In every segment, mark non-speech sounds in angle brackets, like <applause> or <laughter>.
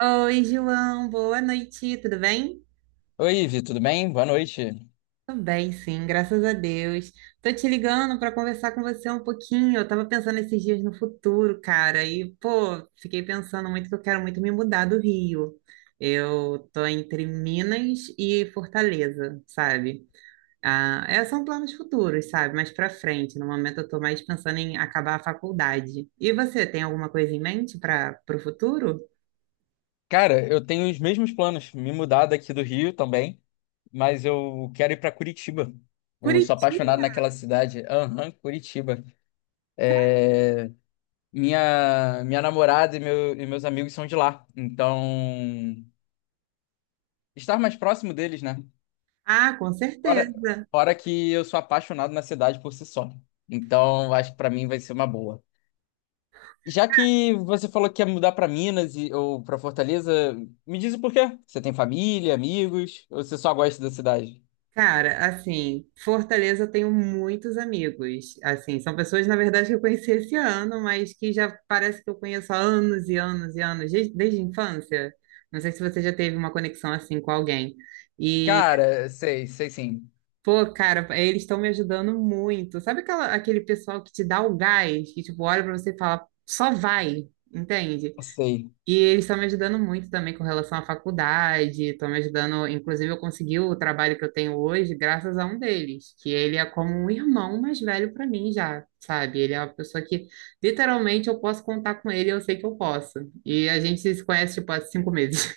Oi, João, boa noite, tudo bem? Oi, Ivi, tudo bem? Boa noite. Tudo bem, sim, graças a Deus. Tô te ligando para conversar com você um pouquinho. Eu tava pensando esses dias no futuro, cara, e pô, fiquei pensando muito que eu quero muito me mudar do Rio. Eu tô entre Minas e Fortaleza, sabe? Ah, é, são planos futuros, sabe? Mais para frente. No momento eu tô mais pensando em acabar a faculdade. E você, tem alguma coisa em mente para o futuro? Cara, eu tenho os mesmos planos, me mudar daqui do Rio também, mas eu quero ir para Curitiba. Eu sou apaixonado Curitiba? naquela cidade. Aham, Curitiba. É, minha namorada e, meus amigos são de lá, então estar mais próximo deles, né? Ah, com certeza. Fora, fora que eu sou apaixonado na cidade por si só. Então, acho que para mim vai ser uma boa. Já que você falou que ia mudar pra Minas ou pra Fortaleza, me diz o porquê. Você tem família, amigos, ou você só gosta da cidade? Cara, assim, Fortaleza eu tenho muitos amigos. Assim, são pessoas, na verdade, que eu conheci esse ano, mas que já parece que eu conheço há anos e anos e anos, desde a infância. Não sei se você já teve uma conexão assim com alguém. E, Cara, sei sim. pô, cara, eles estão me ajudando muito. Sabe aquela, aquele pessoal que te dá o gás, que, tipo, olha pra você e fala, só vai, entende? Sei. E eles estão me ajudando muito também com relação à faculdade, estão me ajudando, inclusive eu consegui o trabalho que eu tenho hoje graças a um deles, que ele é como um irmão mais velho para mim já, sabe? Ele é uma pessoa que literalmente eu posso contar com ele, eu sei que eu posso. E a gente se conhece tipo há 5 meses.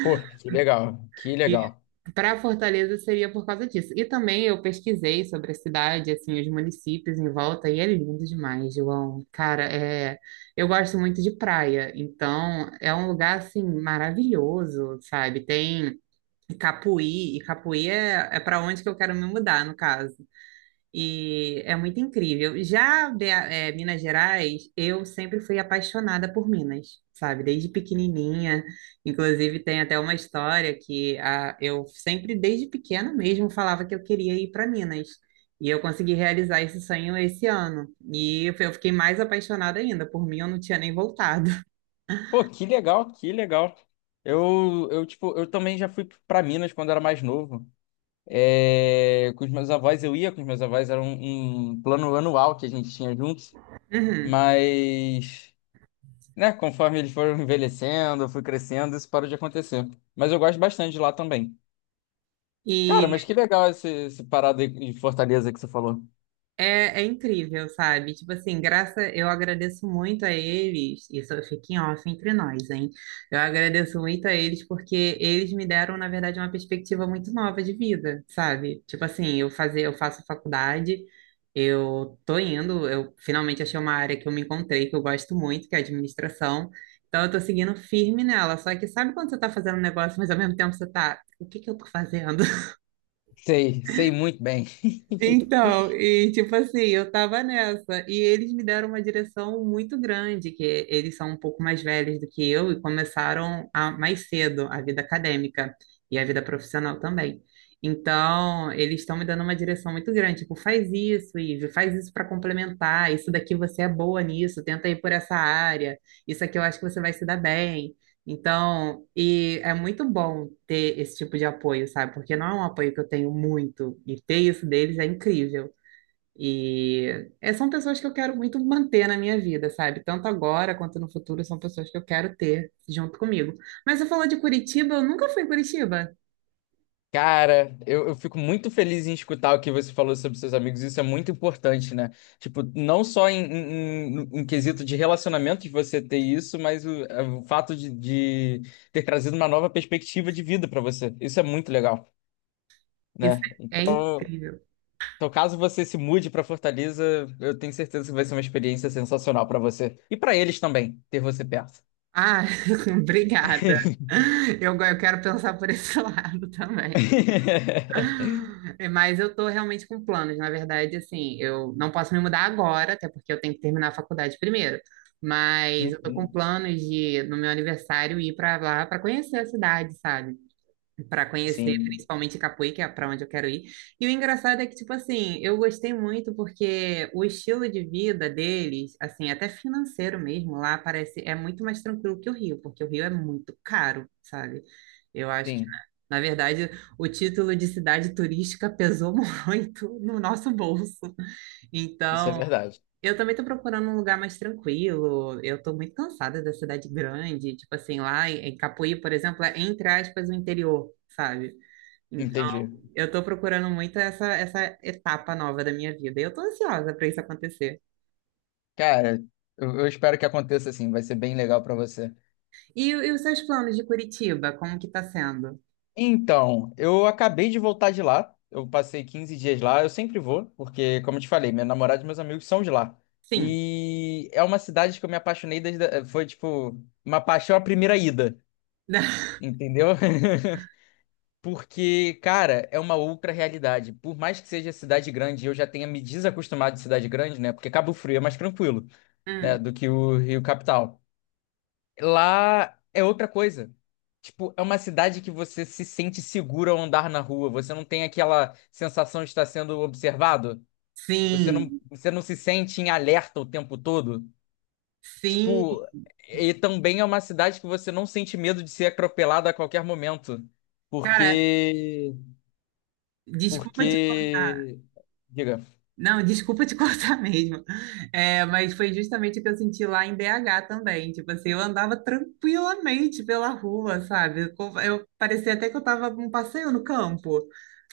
Pô, que legal, que legal. <laughs> Para Fortaleza seria por causa disso. E também eu pesquisei sobre a cidade, assim, os municípios em volta, e é lindo demais, João. Cara, é... eu gosto muito de praia, então é um lugar, assim, maravilhoso, sabe? Tem Capuí, e Capuí é para onde que eu quero me mudar, no caso. E é muito incrível. Já Minas Gerais, eu sempre fui apaixonada por Minas, sabe? Desde pequenininha. Inclusive, tem até uma história que a eu sempre, desde pequena mesmo, falava que eu queria ir para Minas. E eu consegui realizar esse sonho esse ano. E eu fiquei mais apaixonada ainda. Por mim, eu não tinha nem voltado. Pô, que legal, que legal. Eu também já fui pra Minas quando era mais novo. É, com os meus avós, eu ia com os meus avós, era um plano anual que a gente tinha juntos. <laughs> Mas, né? Conforme eles foram envelhecendo, eu fui crescendo, isso parou de acontecer. Mas eu gosto bastante de lá também. Cara, Uhum. mas que legal esse parado aí de Fortaleza que você falou. É incrível, sabe? Tipo assim, graça, eu agradeço muito a eles, isso fica em off entre nós, hein? Eu agradeço muito a eles porque eles me deram, na verdade, uma perspectiva muito nova de vida, sabe? Tipo assim, eu fazer, eu faço faculdade, eu tô indo, eu finalmente achei uma área que eu me encontrei, que eu gosto muito, que é a administração. Então eu tô seguindo firme nela. Só que sabe quando você tá fazendo um negócio, mas ao mesmo tempo você tá, o que que eu tô fazendo? Sei, sei muito bem. <laughs> Então, e tipo assim, eu tava nessa, e eles me deram uma direção muito grande, que eles são um pouco mais velhos do que eu e começaram a, mais cedo a vida acadêmica e a vida profissional também. Então, eles estão me dando uma direção muito grande, tipo, faz isso, Ive, faz isso para complementar, isso daqui você é boa nisso, tenta ir por essa área, isso aqui eu acho que você vai se dar bem. Então, e é muito bom ter esse tipo de apoio, sabe? Porque não é um apoio que eu tenho muito, e ter isso deles é incrível. E é, são pessoas que eu quero muito manter na minha vida, sabe? Tanto agora quanto no futuro, são pessoas que eu quero ter junto comigo. Mas você falou de Curitiba, eu nunca fui em Curitiba. Cara, eu fico muito feliz em escutar o que você falou sobre seus amigos, isso é muito importante, né? Tipo, não só em quesito de relacionamento de você ter isso, mas o, é, o fato de ter trazido uma nova perspectiva de vida pra você. Isso é muito legal, Isso né? é Então. incrível. Então, caso você se mude para Fortaleza, eu tenho certeza que vai ser uma experiência sensacional para você. E para eles também, ter você perto. Ah, <laughs> obrigada. Eu quero pensar por esse <laughs> lado também. <laughs> É, mas eu tô realmente com planos. Na verdade, assim, eu não posso me mudar agora, até porque eu tenho que terminar a faculdade primeiro. Mas eu tô com Uhum. planos de, no meu aniversário, ir pra lá pra conhecer a cidade, sabe? Para conhecer Sim, principalmente Capoeira, que é para onde eu quero ir. E o engraçado é que, tipo assim, eu gostei muito porque o estilo de vida deles, assim, até financeiro mesmo, lá parece, é muito mais tranquilo que o Rio, porque o Rio é muito caro, sabe? Eu acho que, sim, na verdade, o título de cidade turística pesou <laughs> muito no nosso bolso. isso é Então, verdade. eu também tô procurando um lugar mais tranquilo. Eu tô muito cansada da cidade grande. Tipo assim, lá em Capuí, por exemplo, é entre aspas o interior, sabe? Entendi. Então, eu tô procurando muito essa etapa nova da minha vida. E eu tô ansiosa para isso acontecer. Cara, eu espero que aconteça assim, vai ser bem legal para você. E os seus planos de Curitiba, como que tá sendo? Então, eu acabei de voltar de lá, eu passei 15 dias lá, eu sempre vou, porque, como eu te falei, minha namorada e meus amigos são de lá. Sim. E é uma cidade que eu me apaixonei desde, foi tipo, uma paixão à primeira ida. <laughs> Entendeu? <laughs> Porque, cara, é uma outra realidade. Por mais que seja cidade grande, eu já tenha me desacostumado de cidade grande, né? Porque Cabo Frio é mais tranquilo, né? Hum, Do que o Rio Capital. Lá é outra coisa. Tipo, é uma cidade que você se sente seguro ao andar na rua. Você não tem aquela sensação de estar sendo observado. Você não, sim. você não se sente em alerta o tempo todo. Sim. Tipo, e também é uma cidade que você não sente medo de ser atropelado a qualquer momento. Cara, Porque. desculpa te cortar. Porque. Diga, Não, desculpa te <laughs> cortar mesmo. É, mas foi justamente o que eu senti lá em BH também. Tipo assim, eu andava tranquilamente pela rua, sabe? Parecia até que eu tava num passeio no campo.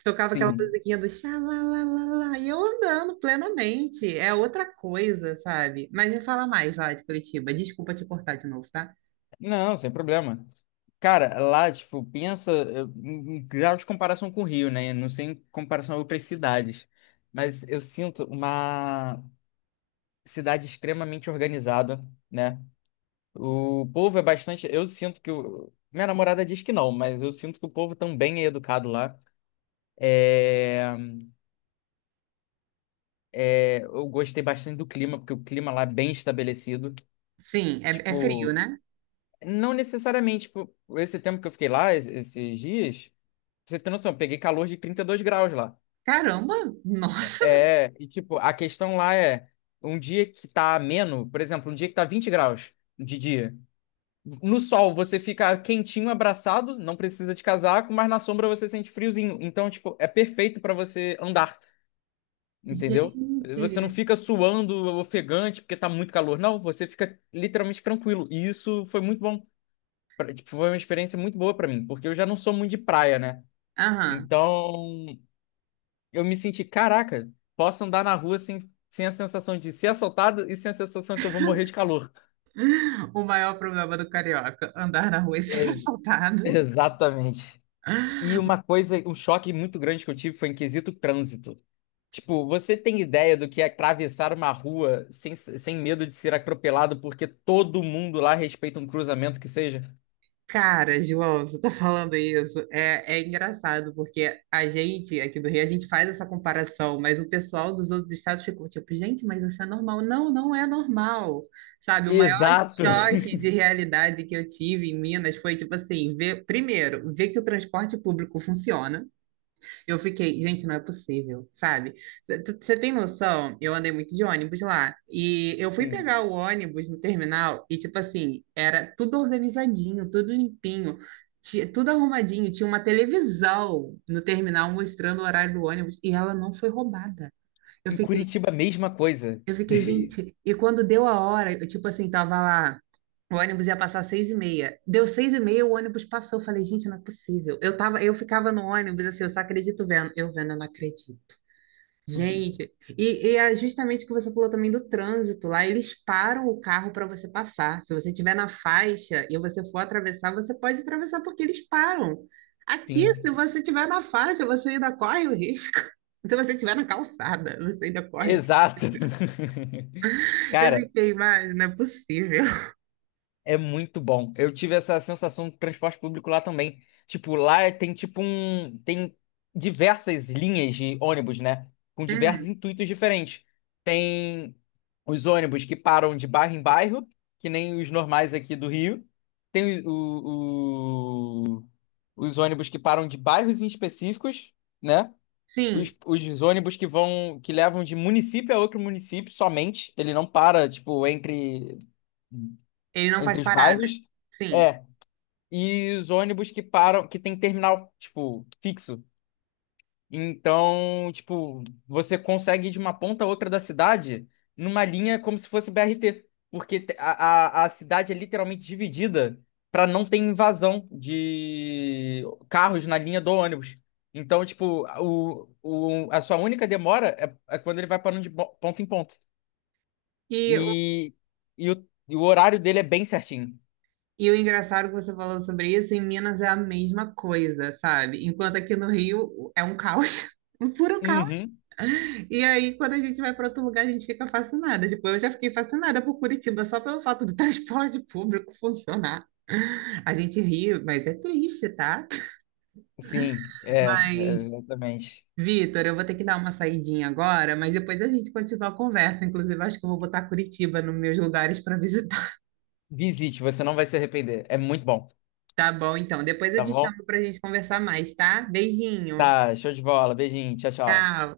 Tocava aquela sim. musiquinha do xalalalala e eu andando plenamente. É outra coisa, sabe? Mas me fala mais lá de Curitiba. Desculpa te cortar de novo, tá? Não, sem problema. Cara, lá, tipo, pensa em grau de comparação com o Rio, né? Não sei em comparação a outras cidades. Mas eu sinto uma cidade extremamente organizada, né? O povo é bastante. Eu sinto que. Minha namorada diz que não, mas eu sinto que o povo também é educado lá. É... É, eu gostei bastante do clima, porque o clima lá é bem estabelecido. Sim, é frio, Tipo, né? não necessariamente, tipo, esse tempo que eu fiquei lá, esses dias, pra você ter noção, eu peguei calor de 32 graus lá. Caramba! Nossa! É, e tipo, a questão lá é um dia que tá ameno, por exemplo, um dia que tá 20 graus de dia. No sol você fica quentinho, abraçado, não precisa de casaco, mas na sombra você sente friozinho. Então, tipo, é perfeito pra você andar. <laughs> Entendeu? Você não Gente! fica suando, ofegante, porque tá muito calor. Não, você fica literalmente tranquilo. E isso foi muito bom. Tipo, foi uma experiência muito boa pra mim, porque eu já não sou muito de praia, né? Aham. Então, eu me senti, caraca, posso andar na rua sem, sem a sensação de ser assaltado e sem a sensação que eu vou morrer de calor. <laughs> O maior problema do carioca, andar na rua e ser <laughs> Ex- assaltado. Exatamente. E uma coisa, um choque muito grande que eu tive foi em quesito trânsito. Tipo, você tem ideia do que é atravessar uma rua sem, sem medo de ser atropelado porque todo mundo lá respeita um cruzamento que seja? Cara, João, você tá falando isso. É engraçado, porque a gente aqui do Rio, a gente faz essa comparação, mas o pessoal dos outros estados ficou tipo, gente, mas isso é normal. Não, não é normal. Sabe, o maior Exato! choque de realidade que eu tive em Minas foi, tipo assim, ver, primeiro, ver que o transporte público funciona. Eu fiquei, gente, não é possível, sabe? Você tem noção? Eu andei muito de ônibus lá. E eu fui Sim. pegar o ônibus no terminal e, tipo assim, era tudo organizadinho, tudo limpinho, tudo arrumadinho. Tinha uma televisão no terminal mostrando o horário do ônibus e ela não foi roubada. Eu Em fiquei Curitiba, a mesma coisa. eu fiquei, gente, e quando deu a hora, eu, tipo assim, tava lá, o ônibus ia passar 6:30. Deu 6:30, o ônibus passou. Eu falei, gente, não é possível. Eu tava, eu ficava no ônibus, assim, eu só acredito vendo. Eu vendo, eu não acredito. Gente, e é justamente o que você falou também do trânsito. Lá eles param o carro para você passar. Se você estiver na faixa e você for atravessar, você pode atravessar porque eles param. Aqui, se Sim. você estiver na faixa, você ainda corre o risco. <laughs> Se você estiver na calçada, você ainda corre. Exato! <laughs> Eu Cara. fiquei, mas não é possível. É muito bom. Eu tive essa sensação do transporte público lá também. Tipo, lá é, tem tipo um. Tem diversas linhas de ônibus, né? Com diversos Hum, intuitos diferentes. Tem os ônibus que param de bairro em bairro, que nem os normais aqui do Rio. Tem os ônibus que param de bairros em específicos, né? sim, Os ônibus que vão, que levam de município a outro município somente. Ele não para, tipo, ele não faz entre os paradas. bairros. Sim. É. E os ônibus que param, que tem terminal, tipo, fixo. Então, tipo, você consegue ir de uma ponta a outra da cidade numa linha como se fosse BRT. Porque a cidade é literalmente dividida para não ter invasão de carros na linha do ônibus. Então, tipo, a sua única demora é, é quando ele vai parando de ponto em ponto. E, E, e o horário dele é bem certinho. e o engraçado que você falou sobre isso, em Minas é a mesma coisa, sabe? Enquanto aqui no Rio é um caos, <laughs> um puro caos. Uhum. E aí, quando a gente vai para outro lugar, a gente fica fascinada. Tipo, eu já fiquei fascinada por Curitiba só pelo fato do <laughs> transporte público funcionar. A gente ri, mas é triste, tá? Sim, Mas exatamente. Vitor, eu vou ter que dar uma saidinha agora, mas depois a gente continua a conversa. Inclusive, acho que eu vou botar Curitiba nos meus lugares para <laughs> visitar. Visite, você não vai se arrepender. É muito Tá bom, então. Depois eu te bom? chamo para a gente conversar mais, tá? Beijinho. Tá, show de bola. Beijinho, tchau, tchau. Tchau.